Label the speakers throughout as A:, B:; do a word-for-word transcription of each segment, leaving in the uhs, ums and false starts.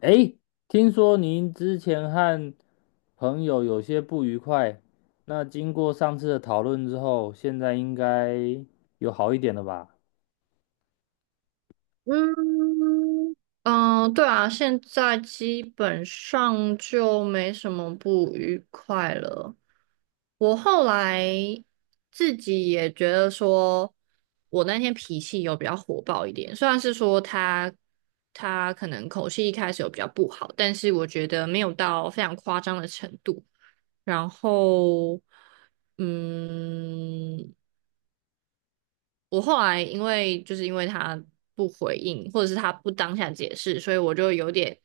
A: 诶，听说您之前和朋友有些不愉快，那经过上次的讨论之后，现在应该有好一点了吧？
B: 嗯嗯，对啊，现在基本上就没什么不愉快了。我后来自己也觉得说，我那天脾气有比较火爆一点，虽然是说他他可能口气一开始有比较不好，但是我觉得没有到非常夸张的程度。然后，嗯，我后来因为就是因为他不回应，或者是他不当下解释，所以我就有点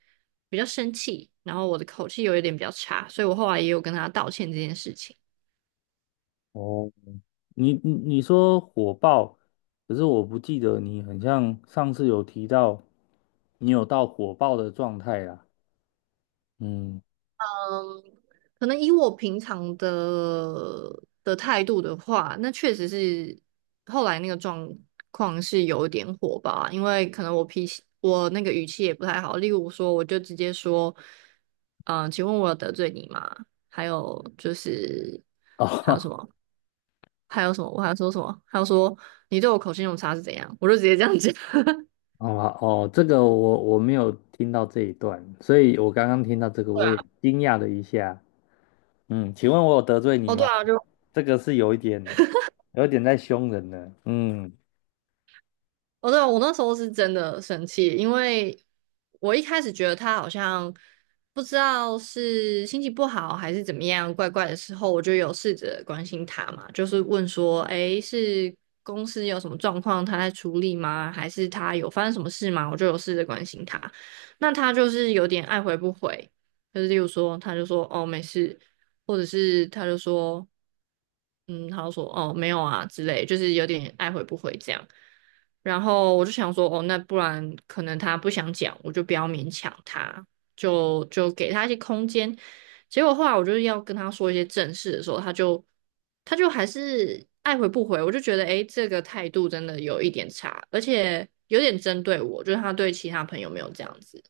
B: 比较生气，然后我的口气有一点比较差，所以我后来也有跟他道歉这件事情。
A: 哦，你你你说火爆，可是我不记得你很像上次有提到你有到火爆的状态啦。嗯，
B: 嗯，可能以我平常的的态度的话，那确实是后来那个状况是有一点火吧，因为可能我脾气，我那个语气也不太好。例如说，我就直接说，嗯、请问我有得罪你吗？还有就是还有
A: 哦，
B: 什么？还有什么？我还说什么？还有说你对我口气用差是怎样？我就直接这样讲。
A: 好吧，哦，这个我我没有听到这一段，所以我刚刚听到这个，
B: 对
A: 我也
B: 啊，
A: 惊讶了一下。嗯，请问我有得罪你
B: 哦，对
A: 吗？
B: 啊，就
A: 这个是有一点，有一点在凶人了。嗯，
B: 哦，对啊，我那时候是真的生气，因为我一开始觉得他好像不知道是心情不好还是怎么样，怪怪的时候，我就有试着关心他嘛，就是问说，诶，是公司有什么状况，他在处理吗？还是他有发生什么事吗？我就有试着关心他，那他就是有点爱回不回，就是例如说，他就说哦没事，或者是他就说，嗯，他就说哦没有啊之类，就是有点爱回不回这样。然后我就想说，哦，那不然可能他不想讲，我就不要勉强他，就就给他一些空间。结果后来我就是要跟他说一些正事的时候，他就他就还是爱回不回，我就觉得，诶，这个态度真的有一点差，而且有点针对我，就是他对其他朋友没有这样子，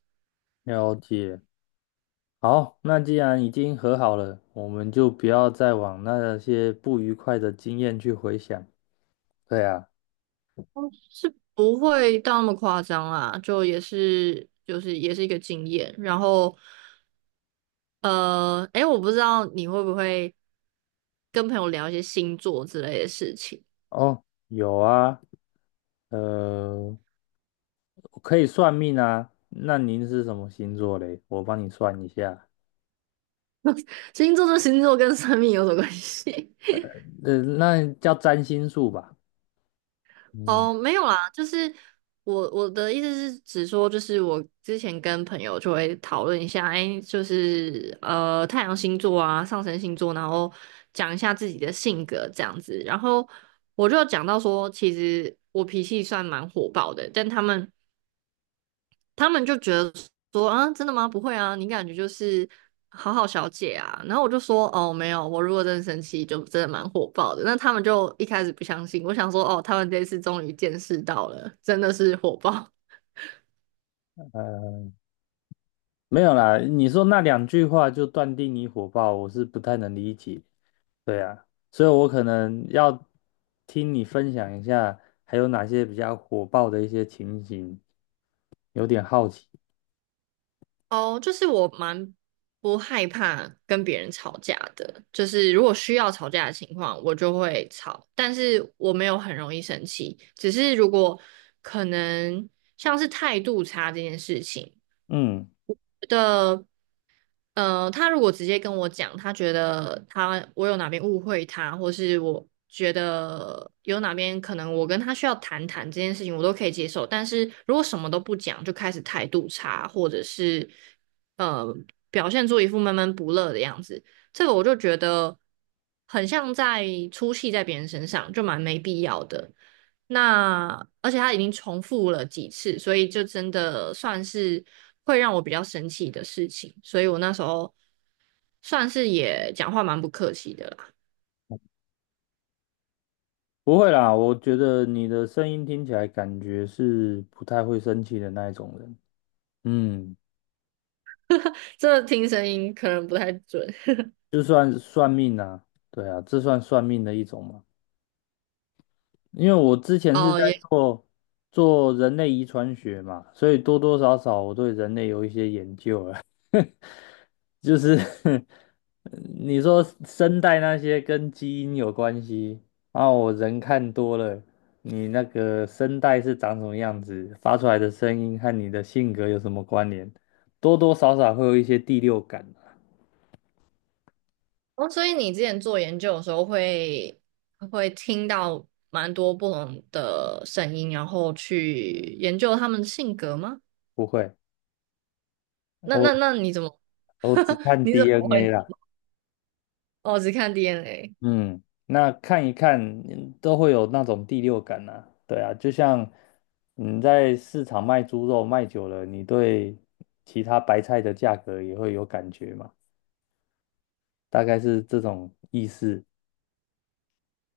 A: 了解。好，那既然已经和好了，我们就不要再往那些不愉快的经验去回想。对啊，
B: 是不会到那么夸张啦，就也是就是也是一个经验，然后。呃，诶，我不知道你会不会跟朋友聊一些星座之类的事情。
A: 哦，有啊，呃，可以算命啊。那您是什么星座嘞？我帮你算一下。
B: 星座这星座跟生命有什么关系？
A: 呃，那叫占星术吧。嗯，
B: 哦，没有啦，就是我我的意思是，只说就是我之前跟朋友就会讨论一下，诶，就是呃太阳星座啊、上升星座，然后讲一下自己的性格这样子。然后我就讲到说，其实我脾气算蛮火爆的，但他们他们就觉得说啊，真的吗？不会啊，你感觉就是好好小姐啊。然后我就说哦，没有，我如果真的生气，就真的蛮火爆的。那他们就一开始不相信，我想说哦，他们这次终于见识到了，真的是火爆
A: 呃，没有啦。你说那两句话就断定你火爆，我是不太能理解。对呀，所以我可能要听你分享一下，还有哪些比较火爆的一些情形，有点好奇。
B: 哦。就是我蛮不害怕跟别人吵架的，就是如果需要吵架的情况，我就会吵，但是我没有很容易生气，只是如果可能像是态度差这件事情。
A: 嗯，
B: 的。呃，他如果直接跟我讲，他觉得他我有哪边误会他，或是我觉得有哪边可能我跟他需要谈谈这件事情，我都可以接受。但是如果什么都不讲，就开始态度差，或者是呃表现出一副闷闷不乐的样子，这个我就觉得很像在出气在别人身上，就蛮没必要的。那而且他已经重复了几次，所以就真的算是会让我比较生气的事情。所以我那时候算是也讲话蛮不客气的啦。
A: 不会啦，我觉得你的声音听起来感觉是不太会生气的那一种人。嗯，
B: 这听声音可能不太准
A: 就算算命啊，对啊，这算算命的一种嘛。因为我之 前是
B: 哦，
A: 在
B: 也
A: 做做人类遗传学嘛，所以多多少少我对人类有一些研究了。就是 你说声带那些跟基因有关系，然后我人看多了，你那个声带是长什么样子，发出来的声音和你的性格有什么关联，多多少少会有一些第六感啊。
B: 哦，所以你之前做研究的时候会会听到蛮多不同的声音，然后去研究他们的性格吗？
A: 不会，
B: 那那
A: 我
B: 那你怎么
A: 我只 看
B: 你怎么
A: D N A
B: 会
A: 啦。
B: 我只看 D N A
A: 嗯，那看一看嗯都会有那种第六感啊。对啊，就像你在市场卖猪肉卖久了，你对其他白菜的价格也会有感觉嘛。大概是这种意思，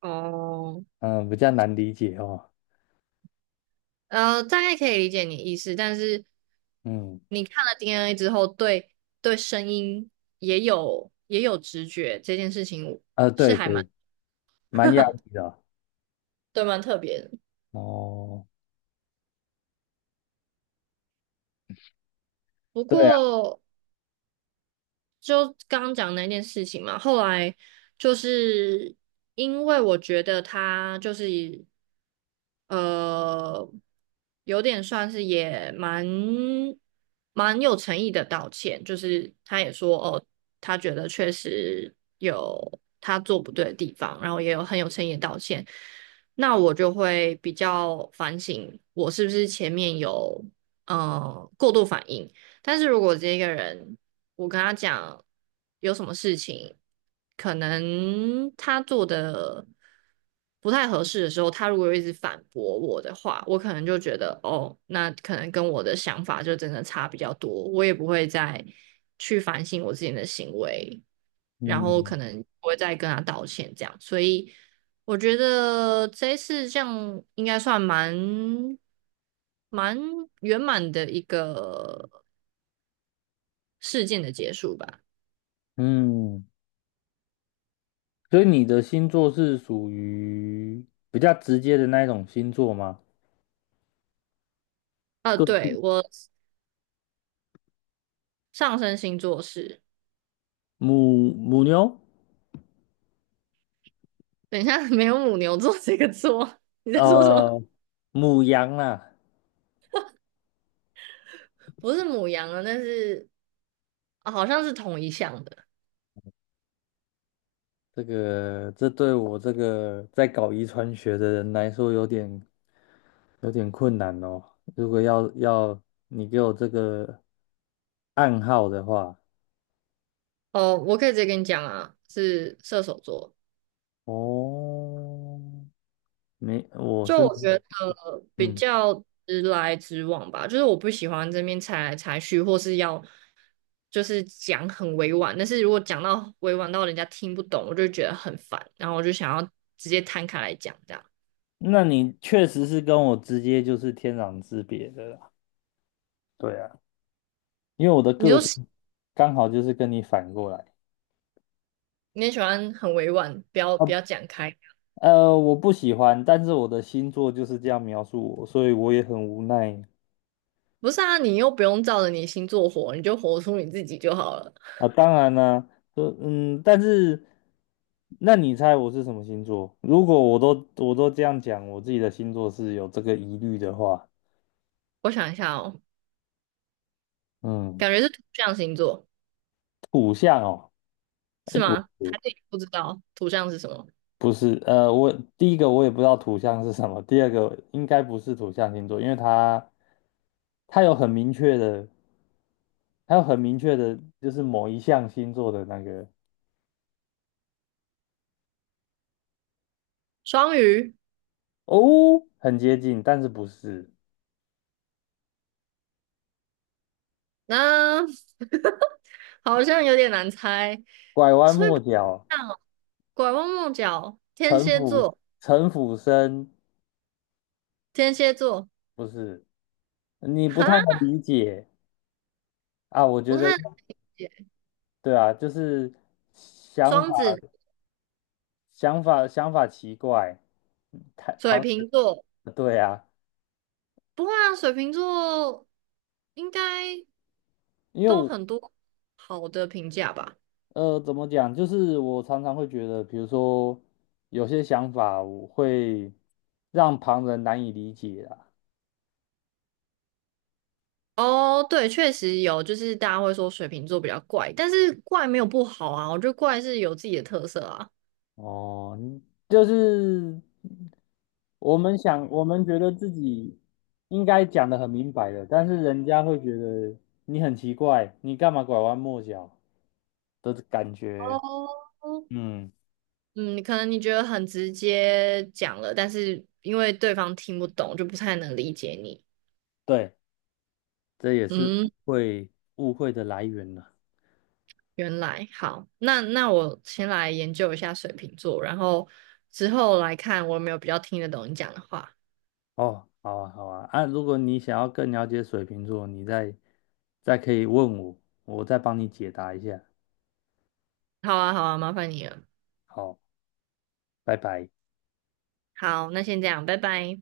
B: 哦？
A: 嗯，比较难理解哦，
B: 呃，大概可以理解你的意思，但是
A: 嗯，
B: 你看了 D N A 之后，对对声音也有也有直觉，这件事情
A: 啊，
B: 是
A: 对
B: 还蛮
A: 对，蛮压抑的啊。
B: 对蛮特别的。
A: 哦，
B: 不
A: 对啊，
B: 过就刚刚讲那件事情嘛，后来就是因为我觉得他就是以呃，有点算是也蛮蛮有诚意的道歉，就是他也说哦，他觉得确实有他做不对的地方，然后也有很有诚意的道歉。那我就会比较反省，我是不是前面有嗯、呃过度反应。但是如果这个人我跟他讲有什么事情，可能他做的不太合适的时候，他如果一直反驳我的话，我可能就觉得哦，那可能跟我的想法就真的差比较多，我也不会再去反省我自己的行为，然后可
A: 嗯
B: 能不会再跟他道歉这样，所以我觉得这一次这样应该算蛮蛮圆满的一个事件的结束吧。
A: 嗯，所以你的星座是属于比较直接的那一种星座吗？
B: 呃，对，
A: 个
B: 我上升星座是，
A: 母母牛，
B: 等一下 没有母牛座这个座，你在说什么？
A: 呃，母羊啦，
B: 不是母羊啊，但是、啊好像是同一项的。
A: 这个这对我这个在搞遗传学的人来说有点有点困难哦。如果要要你给我这个暗号的话，
B: 哦，我可以直接跟你讲啊，是射手座。
A: 哦，没，我
B: 就
A: 是
B: 我觉得比
A: 嗯，
B: 较直来直往吧，就是我不喜欢这边猜来猜去，或是要就是讲很委婉，但是如果讲到委婉到人家听不懂，我就觉得很烦，然后我就想要直接摊开来讲这样。
A: 那你确实是跟我直接就是天壤之别的啦。对啊，因为我的
B: 你
A: 个
B: 就
A: 性
B: 是
A: 刚好就是跟你反过来。
B: 你也喜欢很委婉，不要
A: 啊，
B: 不要讲开。
A: 呃，我不喜欢，但是我的星座就是这样描述我，所以我也很无奈，
B: 不是啊，你又不用照着你星座活，你就活出你自己就好了。
A: 啊，当然啦，呃，嗯，但是，那你猜我是什么星座？如果我都我都这样讲，我自己的星座是有这个疑虑的话，
B: 我想一下哦，
A: 嗯，
B: 感觉是土象星座
A: 土象哦，
B: 是
A: 哎，
B: 吗？
A: 不
B: 还
A: 是，
B: 是你不知道土象是什么？
A: 不是，呃，我第一个我也不知道土象是什么，第二个应该不是土象星座，因为它它有很明确的，它有很明确的，就是某一项星座的那个
B: 双鱼，
A: 哦，很接近，但是不是，
B: 那、好像有点难猜，
A: 拐弯
B: 所以不
A: 抹
B: 一
A: 角，
B: 样哦。拐弯抹角，天
A: 城
B: 蝎
A: 府
B: 座，
A: 城府深。
B: 天蝎座，
A: 不是，你不
B: 哈，
A: 太能理解啊。我
B: 不
A: 觉
B: 太
A: 得，
B: 了解。
A: 对啊，就是想法、
B: 双子，
A: 想法、想法奇怪，太
B: 水
A: 旁，
B: 瓶座，
A: 对啊，
B: 不会啊，水瓶座应该
A: 因为
B: 都
A: 我，
B: 很多好的评价吧。
A: 呃，怎么讲，就是我常常会觉得，比如说有些想法，我会让旁人难以理解啊。
B: 哦，对，确实有，就是大家会说水瓶座比较怪，但是怪没有不好啊，我觉得怪是有自己的特色啊。
A: 哦，就是我们想，我们觉得自己应该讲的很明白的，但是人家会觉得你很奇怪，你干嘛拐弯抹角的感觉。
B: 哦，
A: 嗯，
B: 嗯，可能你觉得很直接讲了，但是因为对方听不懂，就不太能理解你。
A: 对，这也是误
B: 嗯，
A: 会误会的来源了。
B: 原来好，那那我先来研究一下水瓶座，然后之后来看我有没有比较听得懂你讲的话。
A: 哦，好啊，好啊，啊，如果你想要更了解水瓶座，你再再可以问我，我再帮你解答一下。
B: 好啊，好啊，麻烦你了。
A: 好，拜拜。
B: 好，那先这样，拜拜。